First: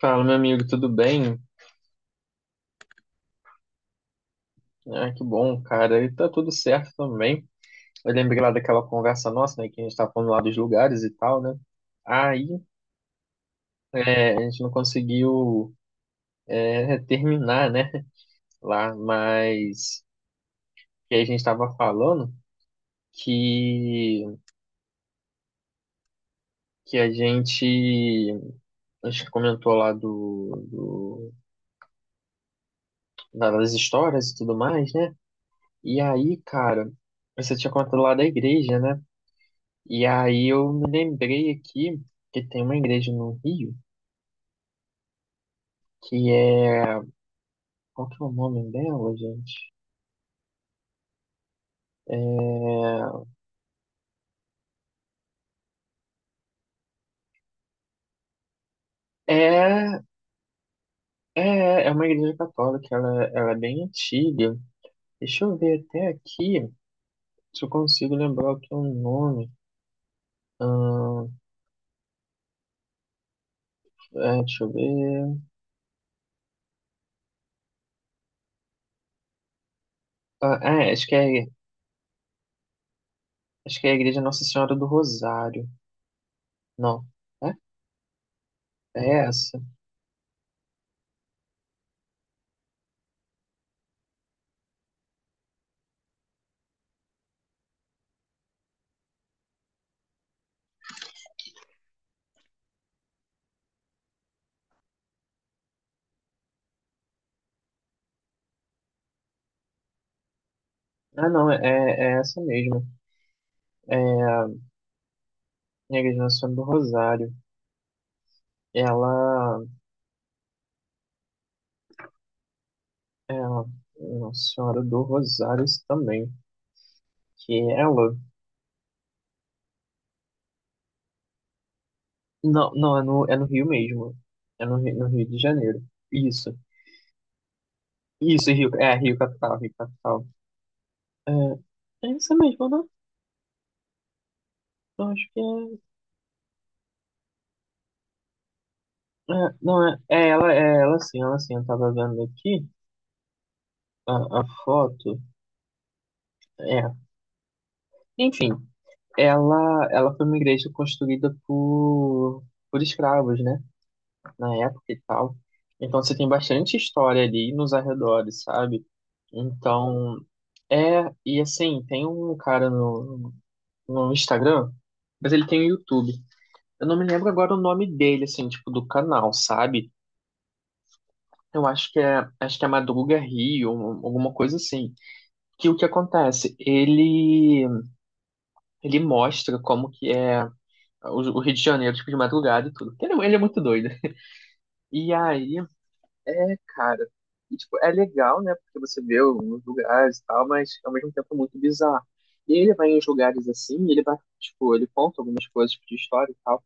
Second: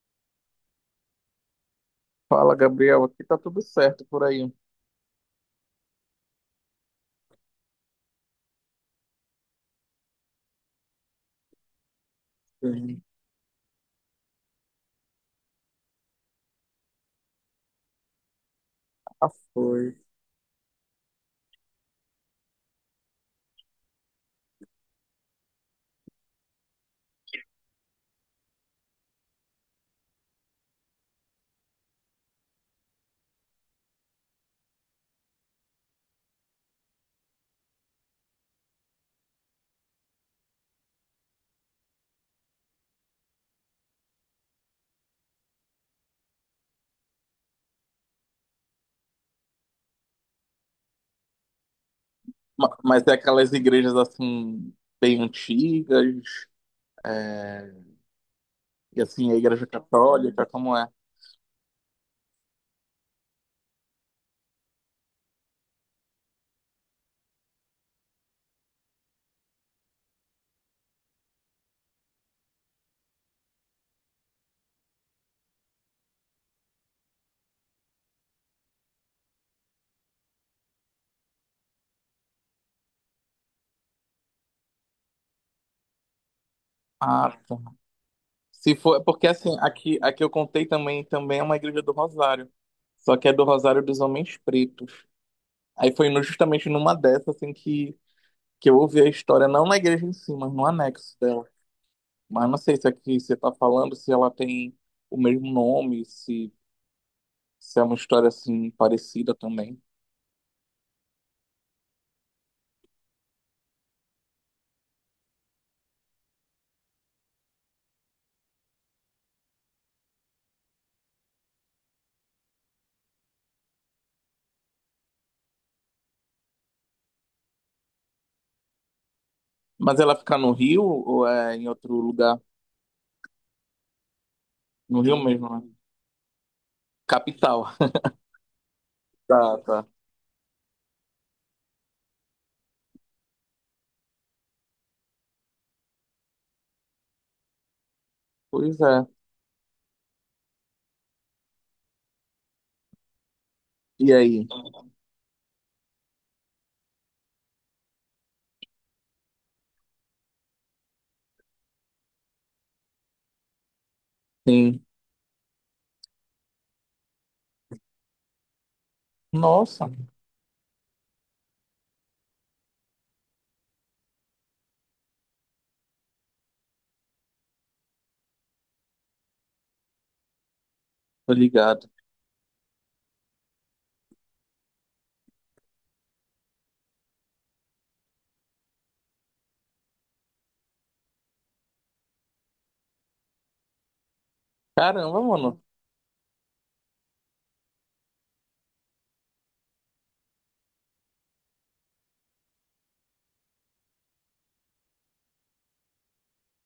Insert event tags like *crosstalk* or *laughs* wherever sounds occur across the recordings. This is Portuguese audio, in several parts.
Fala, meu amigo, tudo bem? Fala, Gabriel. Aqui tá tudo certo por aí. Ah, que bom, cara. E tá tudo certo também. Eu lembrei lá daquela conversa nossa, né, que a gente tava falando lá dos lugares e tal, né? Aí, Sim, a gente não conseguiu, terminar, né, lá, já foi. mas que a gente tava falando que, que a gente comentou lá das histórias e tudo mais, né? E aí, cara, você tinha contado lá da igreja, né? E aí eu me lembrei aqui que tem uma igreja no Rio que é. Qual que é o nome dela, gente? É, Mas é aquelas igrejas assim, bem antigas, é, e assim, a igreja é, católica, como é? é uma igreja católica, ela é bem antiga. Deixa eu ver até aqui se eu consigo lembrar o que é o nome. Ahn, deixa eu ver. Ah, acho que é a Igreja Nossa Senhora do Rosário. Não. Ah, É, tá. Se for, é é porque assim, essa. aqui eu contei também, também é uma igreja do Rosário, só que é do Rosário dos Homens Pretos. Aí foi no- justamente numa dessas, assim, que eu ouvi a história, não na igreja em si, mas no anexo dela. Mas não sei se aqui você tá falando, se ela tem o mesmo nome, se se é uma história assim parecida também. Ah, não, é essa mesmo. É a Igreja Nossa Senhora do Rosário. Ela Ela, Nossa Senhora do Rosários também. Que é ela. Mas ela fica no Rio ou é em outro lugar? Não, não, é no Rio mesmo. É no, Rio No no Rio Rio de mesmo, né? Janeiro. Isso. Capital. *laughs* Isso, Rio. É, Rio Capital, Tá, Rio tá. Capital. É, é isso mesmo, né? Eu acho que Pois é. é. É, não, é, é ela, ela sim. Eu tava vendo aqui E a, a aí? foto. É. Enfim, ela foi uma igreja construída por escravos, né, na época Sim. e tal. Então você tem bastante história ali nos arredores, sabe? Nossa, Então, é, e assim, tem um cara no Instagram, mas ele tem o YouTube. Eu não me lembro agora o nome dele, assim, tipo, do canal, sabe? tô Eu ligado. Acho que é Madruga Rio, um, alguma coisa assim. Que o que acontece? Ele mostra como que é o Rio de Janeiro, tipo, de madrugada e tudo. Ele é muito doido. E Caramba, aí, mano. é, cara. E, tipo, é legal, né? Porque você vê os lugares e tal, mas ao mesmo tempo é muito bizarro. E ele vai em uns lugares assim, e ele vai, tipo, ele conta algumas coisas tipo, de história e tal.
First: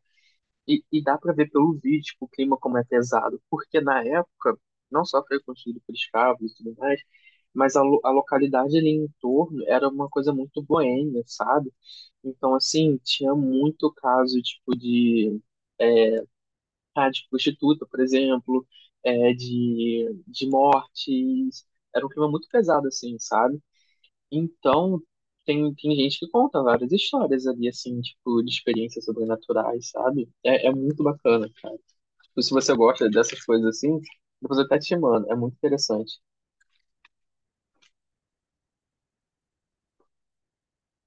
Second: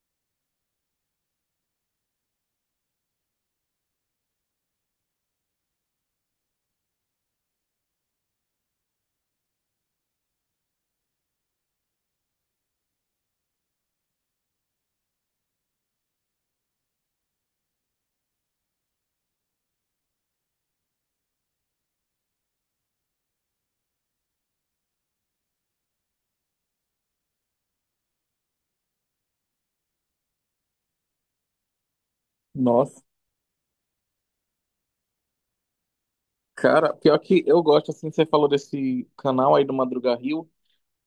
E dá pra ver pelo vídeo, tipo, o clima como é pesado. Porque na época, não só foi construído por escravos e tudo mais, mas a localidade ali em torno era uma coisa muito boêmia, sabe? Então, assim, tinha muito caso, tipo, de tá, de prostituta, por exemplo, é, de mortes. Era um clima muito pesado, assim, sabe? Então, tem gente que conta várias histórias ali, assim, tipo, de experiências sobrenaturais, sabe? É, é muito bacana, cara. Tipo, se você Nossa. gosta dessas coisas assim, depois eu até te mando. É muito interessante. Cara, pior que eu gosto, assim, você falou desse canal aí do Madruga Rio.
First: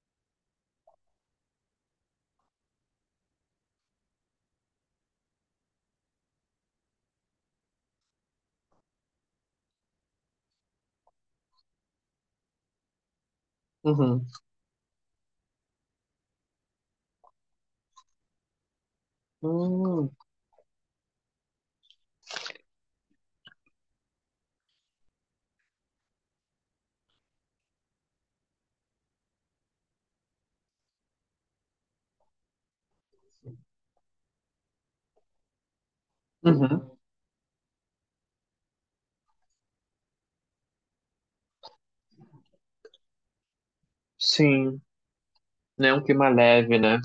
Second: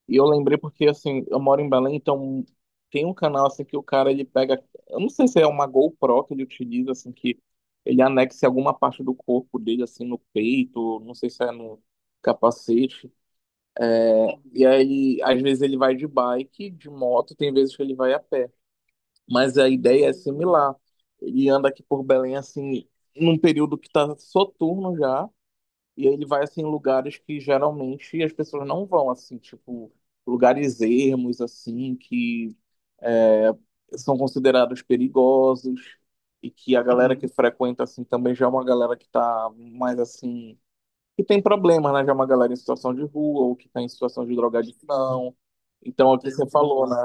E eu lembrei porque, assim, eu moro em Belém, então tem um canal, assim, que o cara, ele pega... Eu não sei se é uma GoPro que ele utiliza, assim, que ele anexa em alguma parte do corpo dele, assim, no peito, não sei se é no capacete. Uhum. E aí, às vezes ele vai de bike, de moto, tem vezes que ele vai a pé. Mas a ideia Hum, é similar. Ele anda aqui por Belém, assim, num período que tá soturno já, e ele vai assim em lugares que geralmente as pessoas não vão, assim, tipo, lugares ermos, assim, que são considerados perigosos e que a uhum. galera que Uhum. frequenta, assim, também já é uma galera que tá mais, assim, que tem problemas, né? Já é uma galera em situação de rua ou que tá em situação de Sim. drogadição. Né? Um Então, é o clima que você leve, falou, né? né?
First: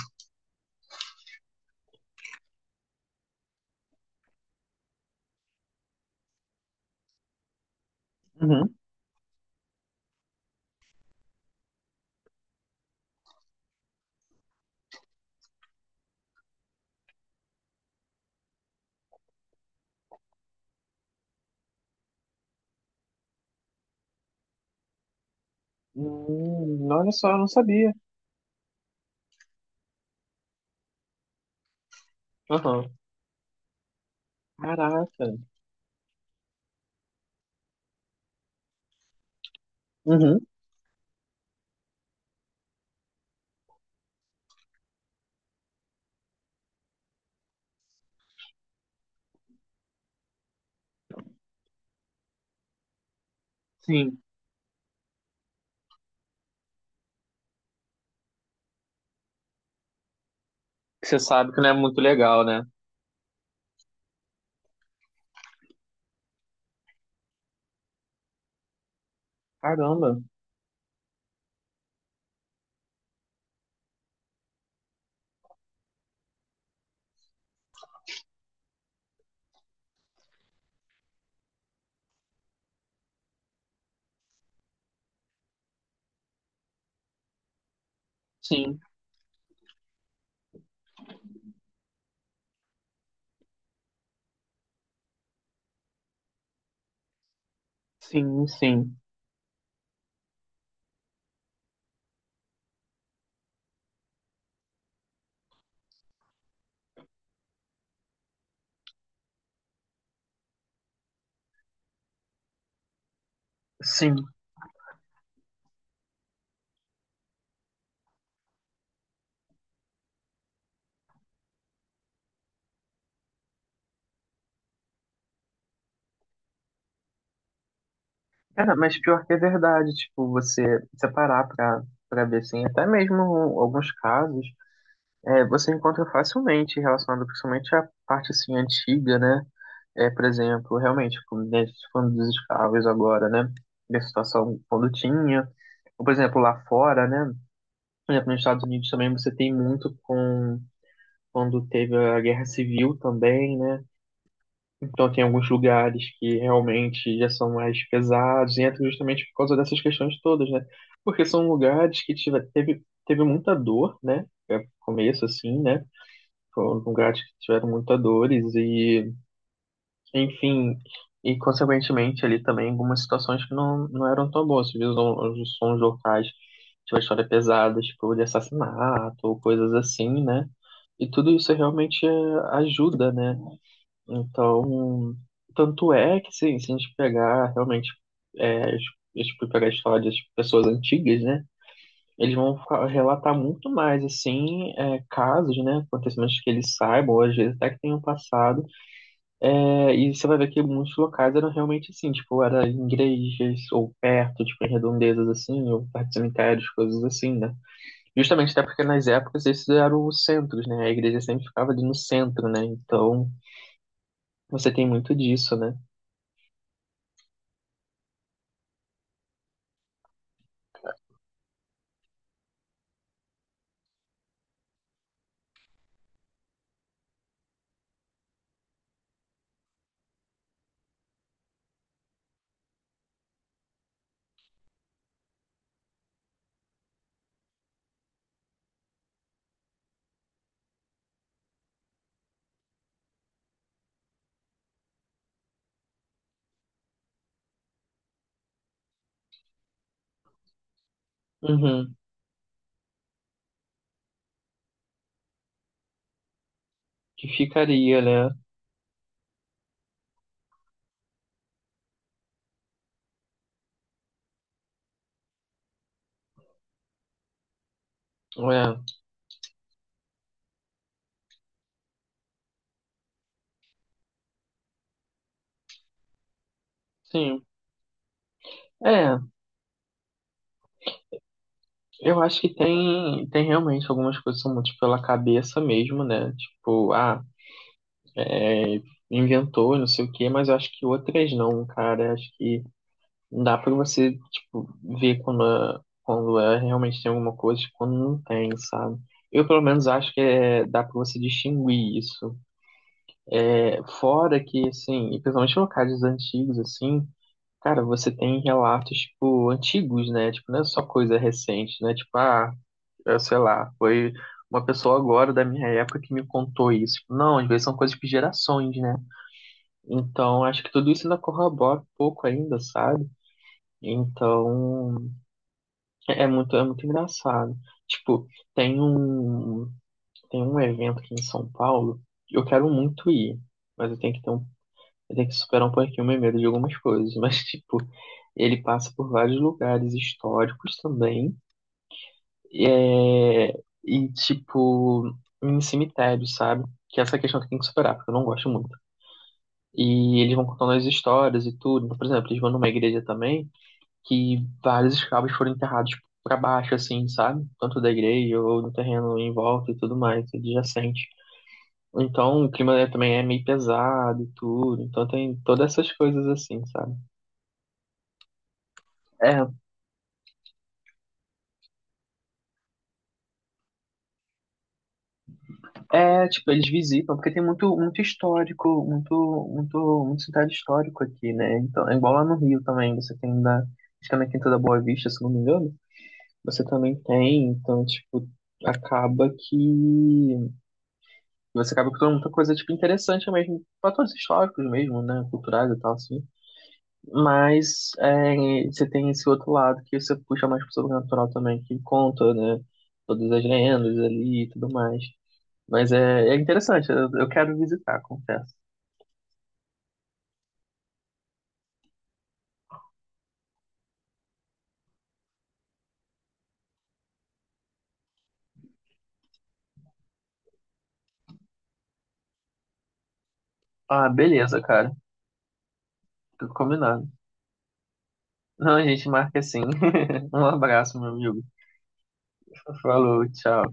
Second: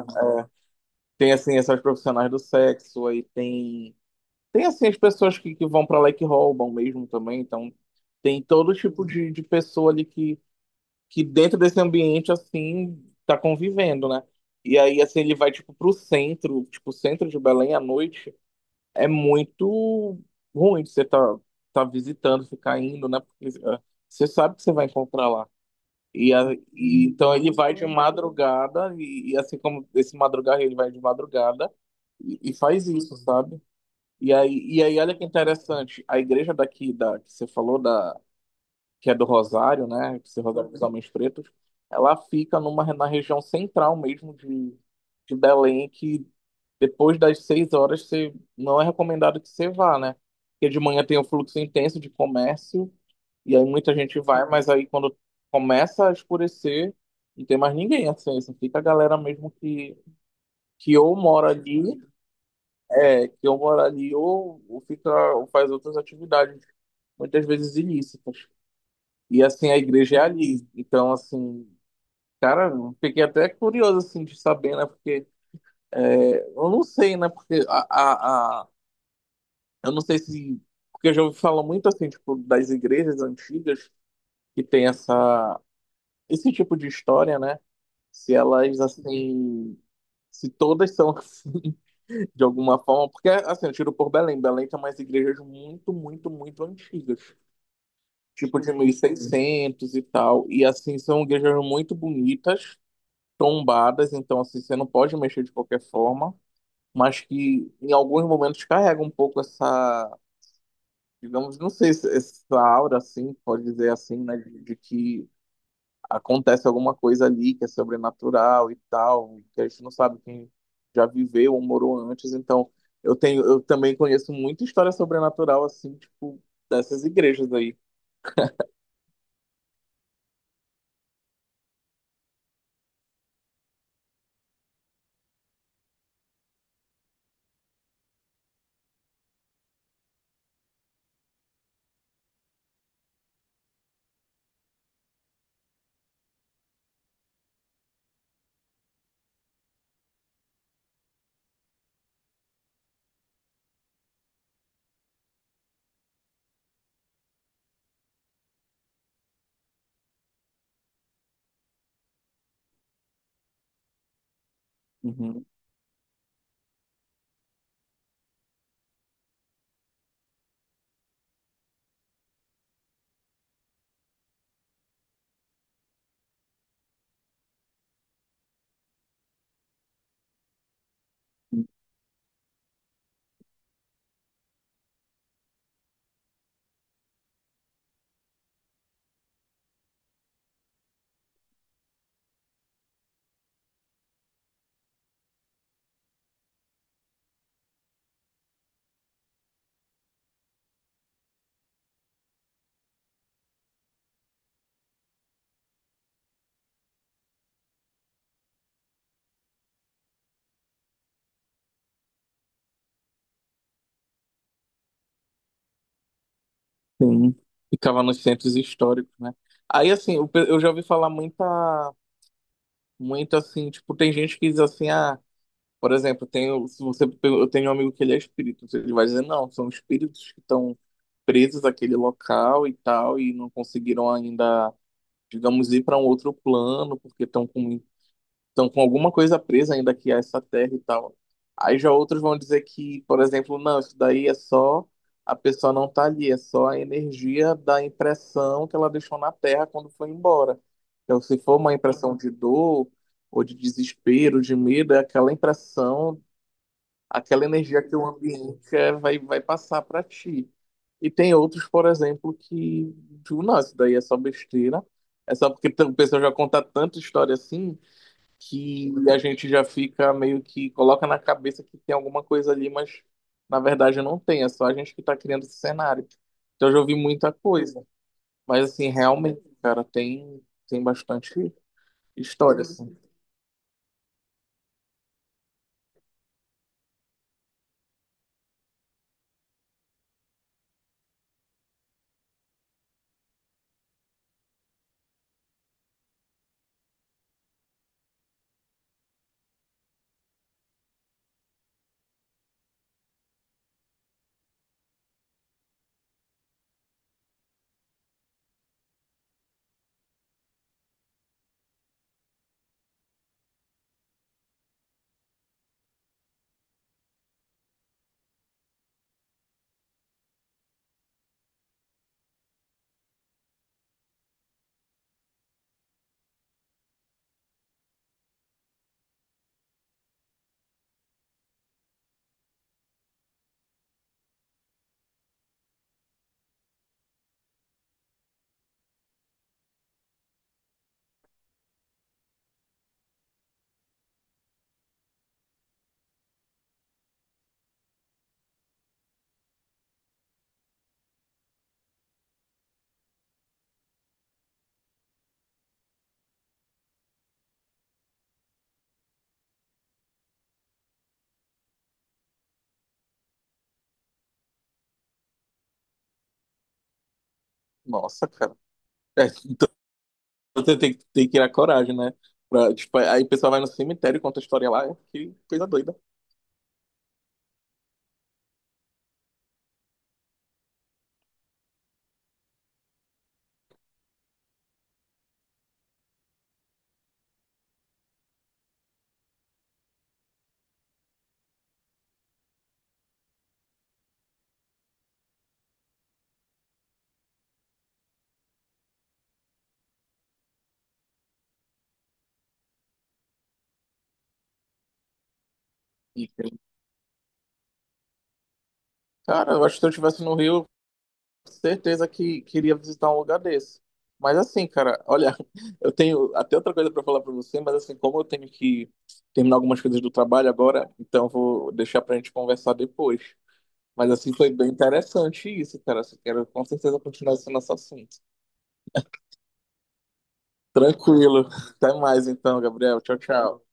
Tem, assim, essas profissionais do sexo, aí tem... Tem, assim, as pessoas que vão pra lá e que roubam mesmo também, então... Tem todo Uhum. tipo de pessoa ali que dentro desse ambiente, assim, tá convivendo, né? E aí, assim, ele vai, tipo, pro centro, tipo, o centro de Belém à noite, é muito ruim de você tá, tá visitando, ficar indo, né? Porque você sabe que você vai encontrar lá. E, a- e Olha só, então eu não ele vai de sabia. madrugada, e assim como esse madrugar, ele vai de madrugada e faz Aham. isso, sabe? E aí, olha que Caraca. interessante, a igreja daqui, que você falou, da que é do Rosário, né? Esse Uhum. Rosário dos Homens Pretos, ela fica na região central mesmo de Belém, que depois das 6 horas você, não é recomendado que você vá, né? Porque de manhã tem um fluxo intenso de comércio, e aí muita Sim. gente vai, mas aí quando começa a escurecer, não tem mais ninguém, assim, só fica a galera mesmo que Que ou você mora sabe que não é ali, muito legal, né? é, que ou mora ali, ou fica, ou faz outras atividades, muitas vezes ilícitas. E assim, a Caramba. igreja é ali. Então, assim, cara, eu fiquei até curioso assim de saber, né? Porque eu não sei, né? Porque a, a- eu não sei se. Porque eu já ouvi falar muito assim, tipo, das igrejas antigas que tem esse tipo de história, né? Se Sim, elas assim. Se todas são *laughs* assim, de alguma forma. Porque, assim, eu tiro por Belém. Belém tem umas igrejas muito, muito, muito antigas. sim, Tipo de mil sim, e seiscentos e tal. E, assim, são igrejas muito bonitas tombadas, então assim, você não pode mexer de qualquer forma, mas que em alguns momentos carrega um pouco essa, digamos, não sei, essa aura assim, pode dizer sim. assim, né, de que acontece alguma coisa ali que é sobrenatural e tal, que a gente não sabe quem já viveu ou morou antes, então eu também conheço muita história sobrenatural assim, tipo, dessas igrejas aí. Cara, mas pior que é verdade, tipo, você separar pra ver, assim, até mesmo alguns casos, é, você encontra facilmente relacionado principalmente à parte, assim, antiga, né? É, por exemplo, realmente, como né, falando dos escravos agora, né? Da situação quando tinha. Ou, por exemplo, lá fora, né? Por exemplo, nos Estados Unidos também você tem muito com quando teve a Guerra Civil também, né? Então, tem alguns lugares que realmente já são mais pesados, e entra justamente por causa dessas questões todas, né? Porque são lugares que teve muita dor, né? É o começo, Uhum. assim, né? Foram lugares que tiveram muita dores, e, enfim, e consequentemente ali também algumas situações que não eram tão boas. Você viu os sons locais, tinha uma história pesada, tipo de assassinato ou coisas assim, né? E tudo isso realmente é, ajuda, né? Então, tanto é que sim, se a gente pegar realmente, é, a gente pegar a história das pessoas antigas, né? Eles vão relatar muito mais, assim, é, casos, né? Acontecimentos que eles saibam, ou às vezes até que tenham passado. É, e você vai ver que muitos locais eram realmente assim, tipo, era em igrejas, ou perto, tipo, em redondezas, assim, ou perto de cemitérios, coisas assim, né? Justamente até porque nas épocas esses eram os centros, né? A igreja sempre ficava ali no centro, né? Então, você tem muito disso, né? Sim. Ficava nos centros históricos, né? Aí, assim, eu já ouvi falar muita muito assim, tipo, tem gente que diz assim, ah, por exemplo, tenho, se você, eu tenho um amigo que ele é espírito, então ele vai dizer, não, são espíritos que estão presos àquele local e tal, e não conseguiram ainda, digamos, ir para um outro plano, porque estão com alguma coisa presa ainda aqui a essa terra e tal. Aí já outros vão dizer que, por exemplo, não, isso daí é só a pessoa não tá ali, é só a energia da impressão que ela deixou na terra quando foi embora. Então, se for uma Uhum, impressão de dor ou de desespero, de medo, é aquela impressão, que aquela energia que ficaria, o né? ambiente vai, vai passar para ti. E tem outros, por exemplo, que, tipo, não, isso daí é só besteira. É só porque o pessoal já conta tanta história assim É, que a gente já fica meio que coloca na cabeça que tem alguma coisa ali, mas na verdade não tem, é só a gente que está criando esse cenário. Então eu já ouvi muita sim. coisa, mas assim, É, realmente, cara, tem bastante eu acho que história assim. tem, tem realmente algumas coisas que são muito pela cabeça mesmo, né? Tipo, ah, é, inventou, não sei o quê, mas eu acho que outras não, cara. Eu acho que não dá pra você, tipo, ver quando é, realmente tem alguma coisa e quando não tem, sabe? Eu, pelo menos, acho que é, dá pra você distinguir isso. É, fora que, assim, e principalmente locais antigos, assim. Cara, você tem relatos, tipo, antigos, né? Tipo, não é só coisa recente, né? Tipo, ah, eu sei lá, foi uma pessoa agora da minha época que me contou isso. Tipo, não, às vezes são coisas de gerações, né? Então, acho que tudo isso ainda corrobora um pouco ainda, sabe? Então, é muito engraçado. Tipo, tem um, tem um evento aqui em São Paulo, que eu quero muito ir, mas eu tenho que ter um ele tem que superar um pouquinho o meu medo de algumas coisas, mas, *laughs* tipo, ele passa por vários lugares históricos também, e, é, e tipo, em cemitérios, sabe? Que é essa questão que tem que superar, porque eu não gosto muito. E eles vão contando as histórias e tudo. Então, por exemplo, eles vão numa igreja também que vários escravos foram enterrados pra baixo, assim, sabe? Tanto da igreja ou no terreno em volta e tudo mais, adjacente. Então, o clima também é meio pesado e tudo. Então, tem todas essas coisas assim, sabe? Nossa, cara. É, É, então você tem, tem que criar coragem, né? Pra, tipo, aí o pessoal vai no cemitério e conta a história lá, é que coisa doida. é, tipo, eles visitam, porque tem muito, muito histórico, muito cidade histórico aqui, né? Então, é igual lá no Rio também, você tem da, acho que é na Quinta da Boa Vista, se não me engano, você também tem, então, tipo, acaba que você acaba com muita coisa, tipo, interessante mesmo, fatores históricos mesmo, né? Culturais e tal, assim. Mas é, você tem esse outro lado que você puxa mais pro sobrenatural também, que conta, né? Todas as lendas ali e tudo mais. Mas é, E, é interessante, eu quero visitar, confesso. cara, eu acho que se eu estivesse no Rio, certeza que queria visitar um lugar desse. Mas assim, cara, olha, *laughs* eu tenho até outra coisa para falar para você, mas assim, como eu tenho que terminar algumas coisas do trabalho agora, então eu vou deixar pra gente conversar depois. Ah, Mas assim, foi beleza, bem cara. interessante isso, cara. Assim, quero Tudo com certeza combinado. continuar esse nosso assunto. Não, a gente marca assim. *laughs* Um abraço, meu amigo. Tranquilo. *laughs* Até mais então, Gabriel. Tchau, Falou, tchau. tchau.